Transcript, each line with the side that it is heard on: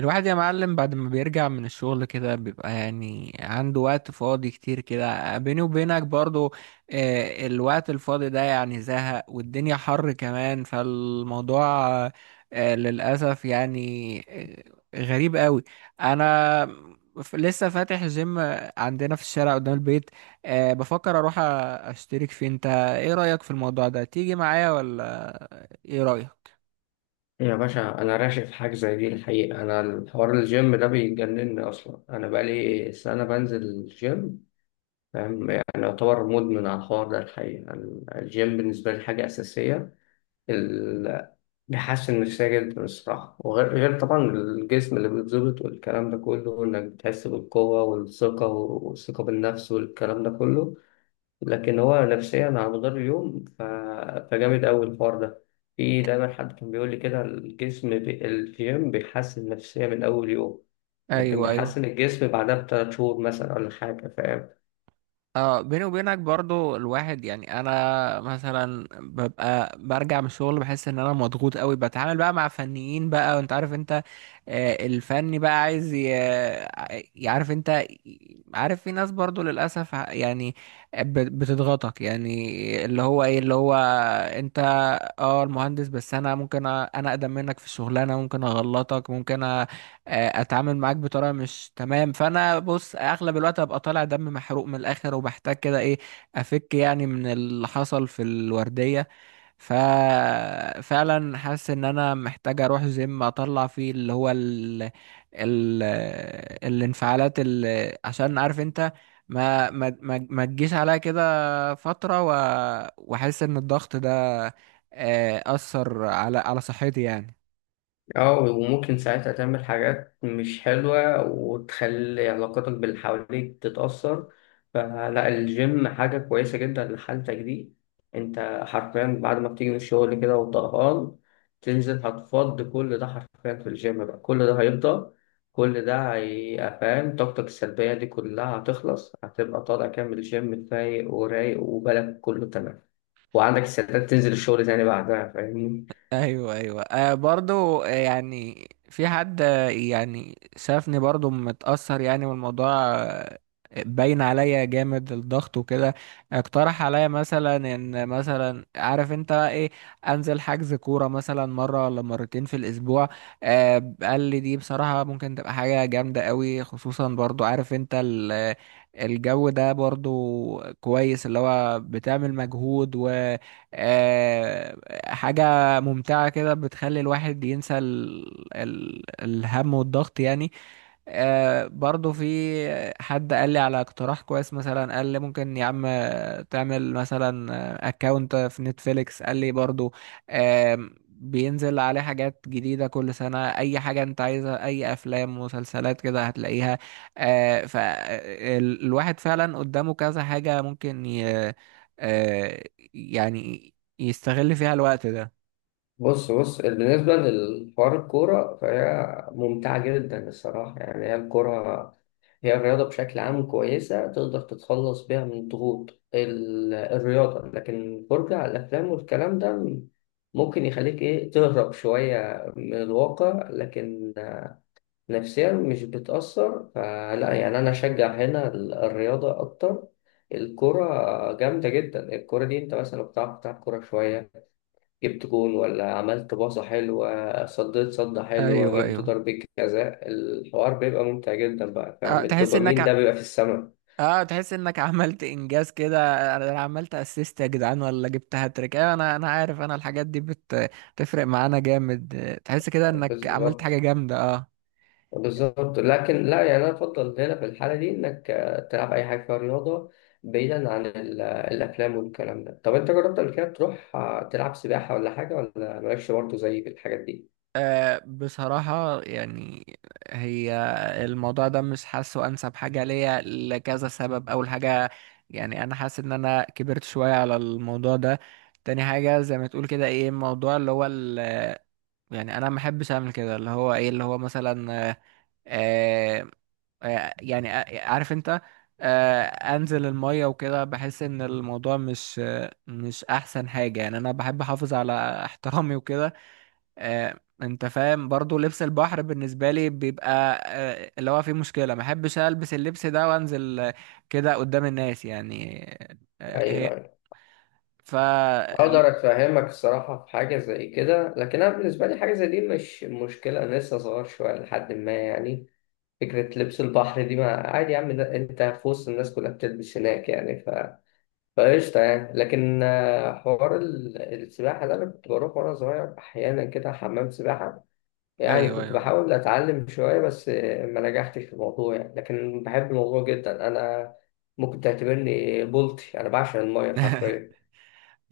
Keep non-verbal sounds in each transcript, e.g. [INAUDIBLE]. right: الواحد يا معلم، بعد ما بيرجع من الشغل كده بيبقى يعني عنده وقت فاضي كتير كده، بيني وبينك برضو. آه، الوقت الفاضي ده يعني زهق، والدنيا حر كمان، فالموضوع آه، للأسف يعني. آه، غريب قوي. أنا لسه فاتح جيم عندنا في الشارع قدام البيت. آه، بفكر أروح أشترك فيه. أنت إيه رأيك في الموضوع ده، تيجي معايا ولا إيه رأيك؟
left: يا باشا، أنا راشق في حاجة زي دي الحقيقة. أنا الحوار الجيم ده بيجنني أصلا، أنا بقالي سنة بنزل الجيم، فاهم؟ يعني يعتبر مدمن على الحوار ده الحقيقة. الجيم بالنسبة لي حاجة أساسية. ال- بيحسن نفسية جدا الصراحة، وغير غير طبعا الجسم اللي بيتظبط والكلام ده كله، وإنك بتحس بالقوة والثقة والثقة بالنفس والكلام ده كله. لكن هو نفسيا على مدار اليوم فجامد أوي الحوار ده. في دايما حد كان بيقول لي كده الجيم بيحسن النفسية من أول يوم. لكن
right: أيوه، أيوه.
left: بيحسن الجسم بعدها بثلاث شهور مثلا ولا حاجة، فاهم؟
right: اه، بيني وبينك برضو الواحد يعني. انا مثلا ببقى برجع من الشغل، بحس ان انا مضغوط قوي، بتعامل بقى مع فنيين بقى، وانت عارف انت. آه، الفني بقى عايز يعرف انت، عارف في ناس برضو للاسف يعني بتضغطك، يعني اللي هو ايه اللي هو انت. اه، المهندس، بس انا ممكن انا اقدم منك في الشغلانه، ممكن اغلطك، ممكن آه، اتعامل معاك بطريقه مش تمام. فانا بص اغلب الوقت ابقى طالع دم، محروق من الاخر، وبحتاج كده ايه، افك يعني من اللي حصل في الورديه. ففعلا حاسس ان انا محتاج اروح جيم اطلع فيه اللي هو ال... الانفعالات، اللي عشان عارف انت، ما تجيش عليا كده فتره، واحس ان الضغط ده اثر على صحتي يعني.
left: اه، وممكن ساعتها تعمل حاجات مش حلوة وتخلي علاقتك باللي حواليك تتأثر. فلا، الجيم حاجة كويسة جدا لحالتك دي. انت حرفيا بعد ما بتيجي من الشغل كده وطهقان، تنزل هتفض كل ده حرفيا في الجيم بقى، كل ده هيفضى، كل ده هيبقى فاهم؟ طاقتك السلبية دي كلها هتخلص، هتبقى طالع كامل الجيم فايق ورايق وبالك كله تمام، وعندك استعداد تنزل الشغل تاني بعدها، فاهمني؟
right: ايوه، ايوه. آه، برضو، آه يعني في حد يعني شافني برضو متأثر، يعني والموضوع آه، باين عليا جامد الضغط وكده. اقترح عليا مثلا ان، مثلا عارف انت ايه، انزل حجز كورة مثلا مرة ولا مرتين في الاسبوع. آه، قال لي دي بصراحة ممكن تبقى حاجة جامدة قوي، خصوصا برضو عارف انت الجو ده برضو كويس، اللي هو بتعمل مجهود، و آه، حاجة ممتعة كده بتخلي الواحد ينسى الهم والضغط يعني. آه، برضو في حد قال لي على اقتراح كويس. مثلا قال لي ممكن يا عم تعمل مثلا اكاونت في نتفليكس. قال لي برضو آه، بينزل عليه حاجات جديدة كل سنة، أي حاجة أنت عايزها، أي أفلام مسلسلات كده هتلاقيها. آه، فالواحد فعلا قدامه كذا حاجة ممكن آه، يعني يستغل فيها الوقت ده.
left: بص بص، بالنسبة للحوار الكورة فهي ممتعة جدا الصراحة، يعني هي الكورة، هي الرياضة بشكل عام كويسة، تقدر تتخلص بيها من الضغوط الرياضة. لكن الفرجة على الأفلام والكلام ده، ممكن يخليك إيه تهرب شوية من الواقع، لكن نفسيا مش بتأثر، فلا يعني أنا أشجع هنا الرياضة أكتر. الكرة جامدة جدا الكرة دي، أنت مثلا لو بتعرف تلعب كورة شوية، جبت جون ولا عملت باصة حلوة، صديت صدة حلوة،
right: ايوه،
left: جبت
right: ايوه.
left: ضربة جزاء، الحوار بيبقى ممتع جدا بقى،
right: آه،
left: فاهم؟
right: تحس انك
left: الدوبامين ده بيبقى في السماء.
right: اه، تحس انك عملت انجاز كده. أنا عملت اسيست يا جدعان، ولا جبت هاتريك. ايوه، انا عارف، انا الحاجات دي بتفرق معانا جامد. آه، تحس كده انك عملت حاجة
left: بالظبط،
right: جامدة. اه.
left: بالظبط. لكن لا يعني، أنا أفضل هنا في الحالة دي إنك تلعب أي حاجة فيها رياضة، بعيدا عن الأفلام والكلام ده. طب أنت جربت قبل كده تروح تلعب سباحة ولا حاجة؟ ولا مالكش برضه زي في الحاجات دي؟
right: آه، بصراحة يعني، هي الموضوع ده مش حاسه أنسب حاجة ليا لكذا سبب. أول حاجة، يعني أنا حاسس إن أنا كبرت شوية على الموضوع ده. تاني حاجة، زي ما تقول كده إيه، الموضوع اللي هو يعني انا ما بحبش اعمل كده، اللي هو ايه، اللي هو مثلا، آه آه آه، يعني آه، عارف انت آه، انزل المية وكده، بحس ان الموضوع مش، آه، مش احسن حاجة يعني. انا بحب احافظ على احترامي وكده. آه، انت فاهم برضو، لبس البحر بالنسبة لي بيبقى آه، اللي هو فيه مشكلة. ما بحبش البس اللبس ده وانزل آه، كده قدام الناس يعني. آه، آه، هي
left: أيوه،
right: ف
left: اقدر افهمك الصراحه، في حاجه زي كده، لكن انا بالنسبه لي حاجه زي دي مش مشكله، انا لسه صغير شويه لحد ما يعني. فكره لبس البحر دي ما عادي يا عم، انت في وسط الناس كلها بتلبس هناك يعني، فقشطه يعني. لكن حوار السباحه ده، انا كنت بروح وانا صغير احيانا كده حمام سباحه، يعني
right: ايوه،
left: كنت
right: ايوه.
left: بحاول اتعلم شويه، بس ما نجحتش في الموضوع يعني، لكن بحب الموضوع جدا انا. ممكن تعتبرني بولتي، انا بعشق الميه
right: [LAUGHS]
left: حرفيا.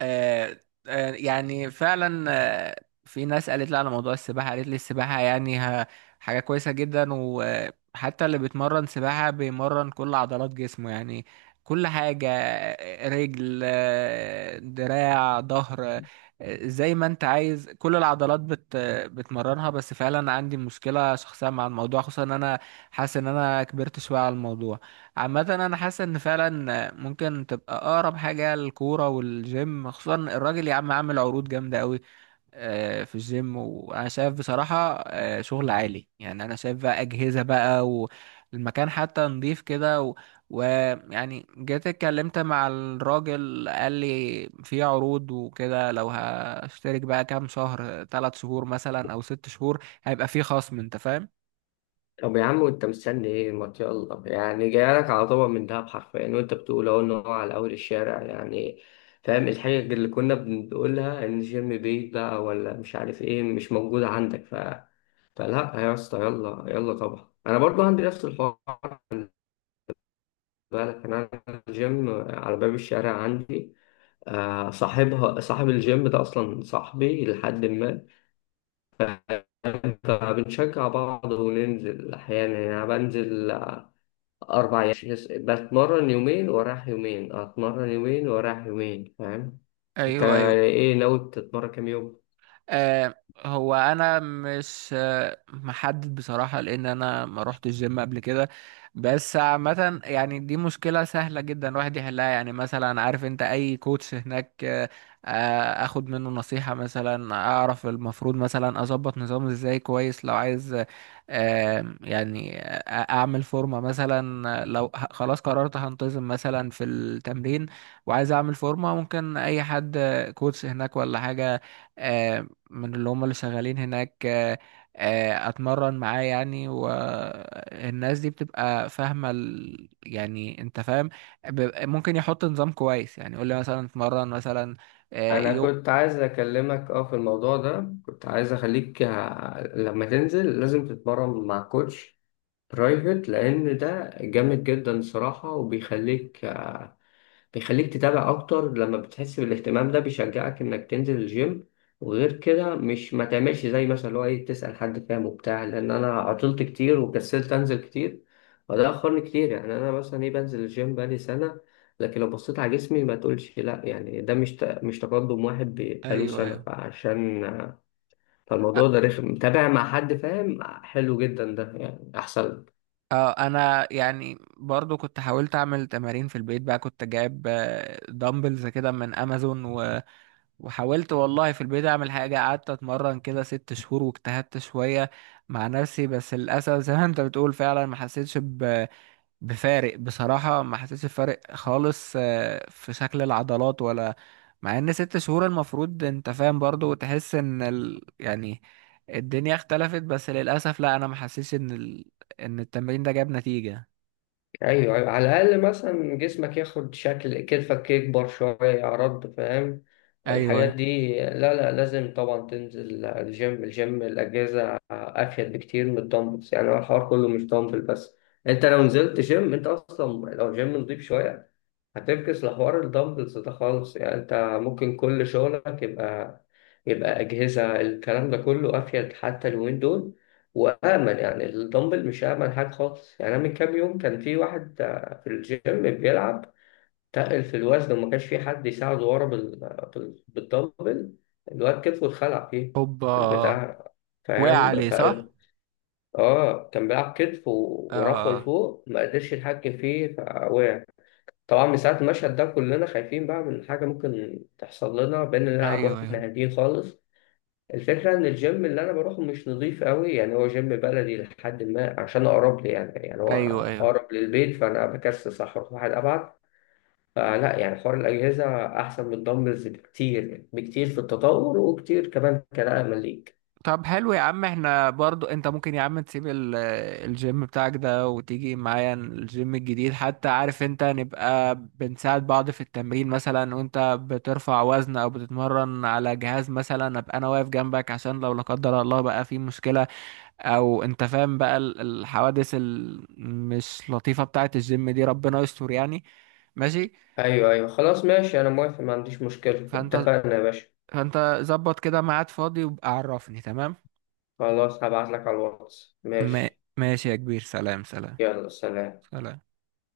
right: آه، آه، يعني فعلا. آه، في ناس قالت لي على موضوع السباحة. قالت لي السباحة يعني حاجة كويسة جدا، وحتى اللي بيتمرن سباحة بيمرن كل عضلات جسمه يعني، كل حاجة آه، رجل، آه، دراع، ظهر. آه، زي ما انت عايز كل العضلات بتمرنها. بس فعلا عندي مشكلة شخصية مع الموضوع، خصوصا ان انا حاسس ان انا كبرت شوية على الموضوع. عامة أنا حاسس إن فعلا ممكن تبقى أقرب حاجة الكورة والجيم. خصوصا الراجل يا عم عامل عروض جامدة أوي آه، في الجيم، وأنا شايف بصراحة آه، شغل عالي. يعني أنا شايف بقى أجهزة بقى، والمكان حتى نضيف كده، ويعني جيت اتكلمت مع الراجل، قال لي في عروض وكده، لو هشترك بقى كام شهر، 3 شهور مثلا أو 6 شهور، هيبقى في خصم، أنت فاهم؟
left: طب يا عم، وانت مستني ايه؟ ما يلا يعني، جايلك على طبق من دهب حرفيا، وانت بتقول اهو ان هو على اول الشارع يعني، فاهم الحاجة اللي كنا بنقولها؟ ان جيم بيت بقى ولا مش عارف ايه مش موجودة عندك. فلا يا اسطى، يلا يلا طبعا، انا برضو عندي نفس الحوار. خد بالك، انا الجيم على باب الشارع عندي، صاحب الجيم ده اصلا صاحبي لحد ما، فبنشجع بعض وننزل احيانا. يعني أنا بنزل أربع أيام، بتمرن يومين وراح يومين، أتمرن يومين وراح يومين، فاهم؟ أنت
right: ايوه، ايوه.
left: إيه ناوي تتمرن كام يوم؟
right: آه، هو انا مش، آه، محدد بصراحة، لان انا ما روحتش الجيم قبل كده. بس عامة يعني دي مشكلة سهلة جدا الواحد يحلها. يعني مثلا عارف انت اي كوتش هناك، آه، آه، اخد منه نصيحة مثلا، اعرف المفروض مثلا اظبط نظامي ازاي كويس. لو عايز آه، يعني آه، اعمل فورمة مثلا، آه، لو خلاص قررت هنتظم مثلا في التمرين، وعايز اعمل فورمة، ممكن اي حد آه، كوتش هناك ولا حاجة آه، من اللي هم اللي شغالين هناك، آه، آه، اتمرن معاه يعني. والناس دي بتبقى فاهمة يعني انت فاهم، ممكن يحط نظام كويس. يعني يقول لي مثلا اتمرن مثلا آه،
left: أنا كنت عايز أكلمك في الموضوع ده، كنت عايز أخليك، لما تنزل لازم تتمرن مع كوتش برايفت، لان ده جامد جدا الصراحه. وبيخليك آه، بيخليك تتابع اكتر، لما بتحس بالاهتمام ده بيشجعك انك تنزل الجيم. وغير كده، مش ما تعملش زي مثلا اللي هو ايه، تسأل حد فاهم وبتاع، لان انا عطلت كتير وكسلت انزل كتير، وده اخرني كتير. يعني انا مثلا ايه بنزل الجيم بقالي سنة، لكن لو بصيت على جسمي ما تقولش لا يعني، ده مش مش تقدم واحد بقاله
right: ايوه،
left: سنة،
right: ايوه.
left: فالموضوع ده رخم، متابع مع حد فاهم حلو جدا ده يعني، احسن.
right: اه، انا يعني برضو كنت حاولت اعمل تمارين في البيت بقى، كنت جايب دامبلز كده من امازون، وحاولت والله في البيت اعمل حاجة. قعدت اتمرن كده 6 شهور واجتهدت شوية مع نفسي، بس للاسف زي ما انت بتقول فعلا ما حسيتش بفارق، بصراحة ما حسيتش بفارق خالص آه، في شكل العضلات ولا، مع ان 6 شهور المفروض انت فاهم برضو تحس ان يعني الدنيا اختلفت، بس للأسف لا، انا ما حسيتش ان ان التمرين ده جاب نتيجة.
left: ايوه، ايوه، على الاقل مثلا جسمك ياخد شكل، كتفك يكبر شويه عرض، فاهم؟
right: ايوه، أيوة.
left: الحاجات دي، لا لا، لازم طبعا تنزل الجيم. الجيم الاجهزه افيد بكتير من الدمبلز، يعني هو الحوار كله مش دمبل بس. انت لو نزلت جيم، انت اصلا لو جيم نضيف شويه هتفكس لحوار الدمبلز ده خالص يعني. انت ممكن كل شغلك يبقى، اجهزه، الكلام ده كله افيد حتى اليومين دول، وآمن. يعني الدمبل مش آمن حاجة خالص، يعني أنا من كام يوم كان في واحد في الجيم بيلعب تقل في الوزن، وما كانش في حد يساعده ورا بالدمبل. الواد كتفه اتخلع فيه
right: هوبا.
left: البتاع،
right: وقع
left: فاهم؟
right: عليه صح؟
left: اه، كان بيلعب كتف ورفعه
right: اه،
left: لفوق ما قدرش يتحكم فيه فوقع. طبعا من ساعة المشهد ده كلنا خايفين بقى من حاجة ممكن تحصل لنا، بقينا نلعب
right: ايوه،
left: واحنا
right: ايوه،
left: هاديين خالص. الفكرة إن الجيم اللي أنا بروحه مش نظيف قوي، يعني هو جيم بلدي لحد ما عشان أقرب لي، يعني هو
right: ايوه، ايوه.
left: أقرب للبيت، فأنا بكسس أروح واحد أبعد. فلا يعني، حوار الأجهزة أحسن من الدمبلز بكتير بكتير في التطور، وكتير كمان كنقلة ليك.
right: طب حلو يا عم، احنا برضو، انت ممكن يا عم تسيب الجيم بتاعك ده وتيجي معايا الجيم الجديد. حتى عارف انت نبقى بنساعد بعض في التمرين، مثلا وانت بترفع وزن او بتتمرن على جهاز مثلا، ابقى انا واقف جنبك عشان لو لا قدر الله بقى في مشكلة، او انت فاهم بقى الحوادث المش لطيفة بتاعة الجيم دي، ربنا يستر يعني. ماشي.
left: أيوه أيوه، خلاص ماشي، أنا موافق، ما عنديش مشكلة،
right: فانت
left: اتفقنا يا باشا.
right: فانت ظبط كده ميعاد فاضي وابقى عرفني، تمام.
left: خلاص، هبعتلك على الواتس،
right: ما-
left: ماشي.
right: ماشي يا كبير. سلام، سلام،
left: يلا سلام.
right: سلام.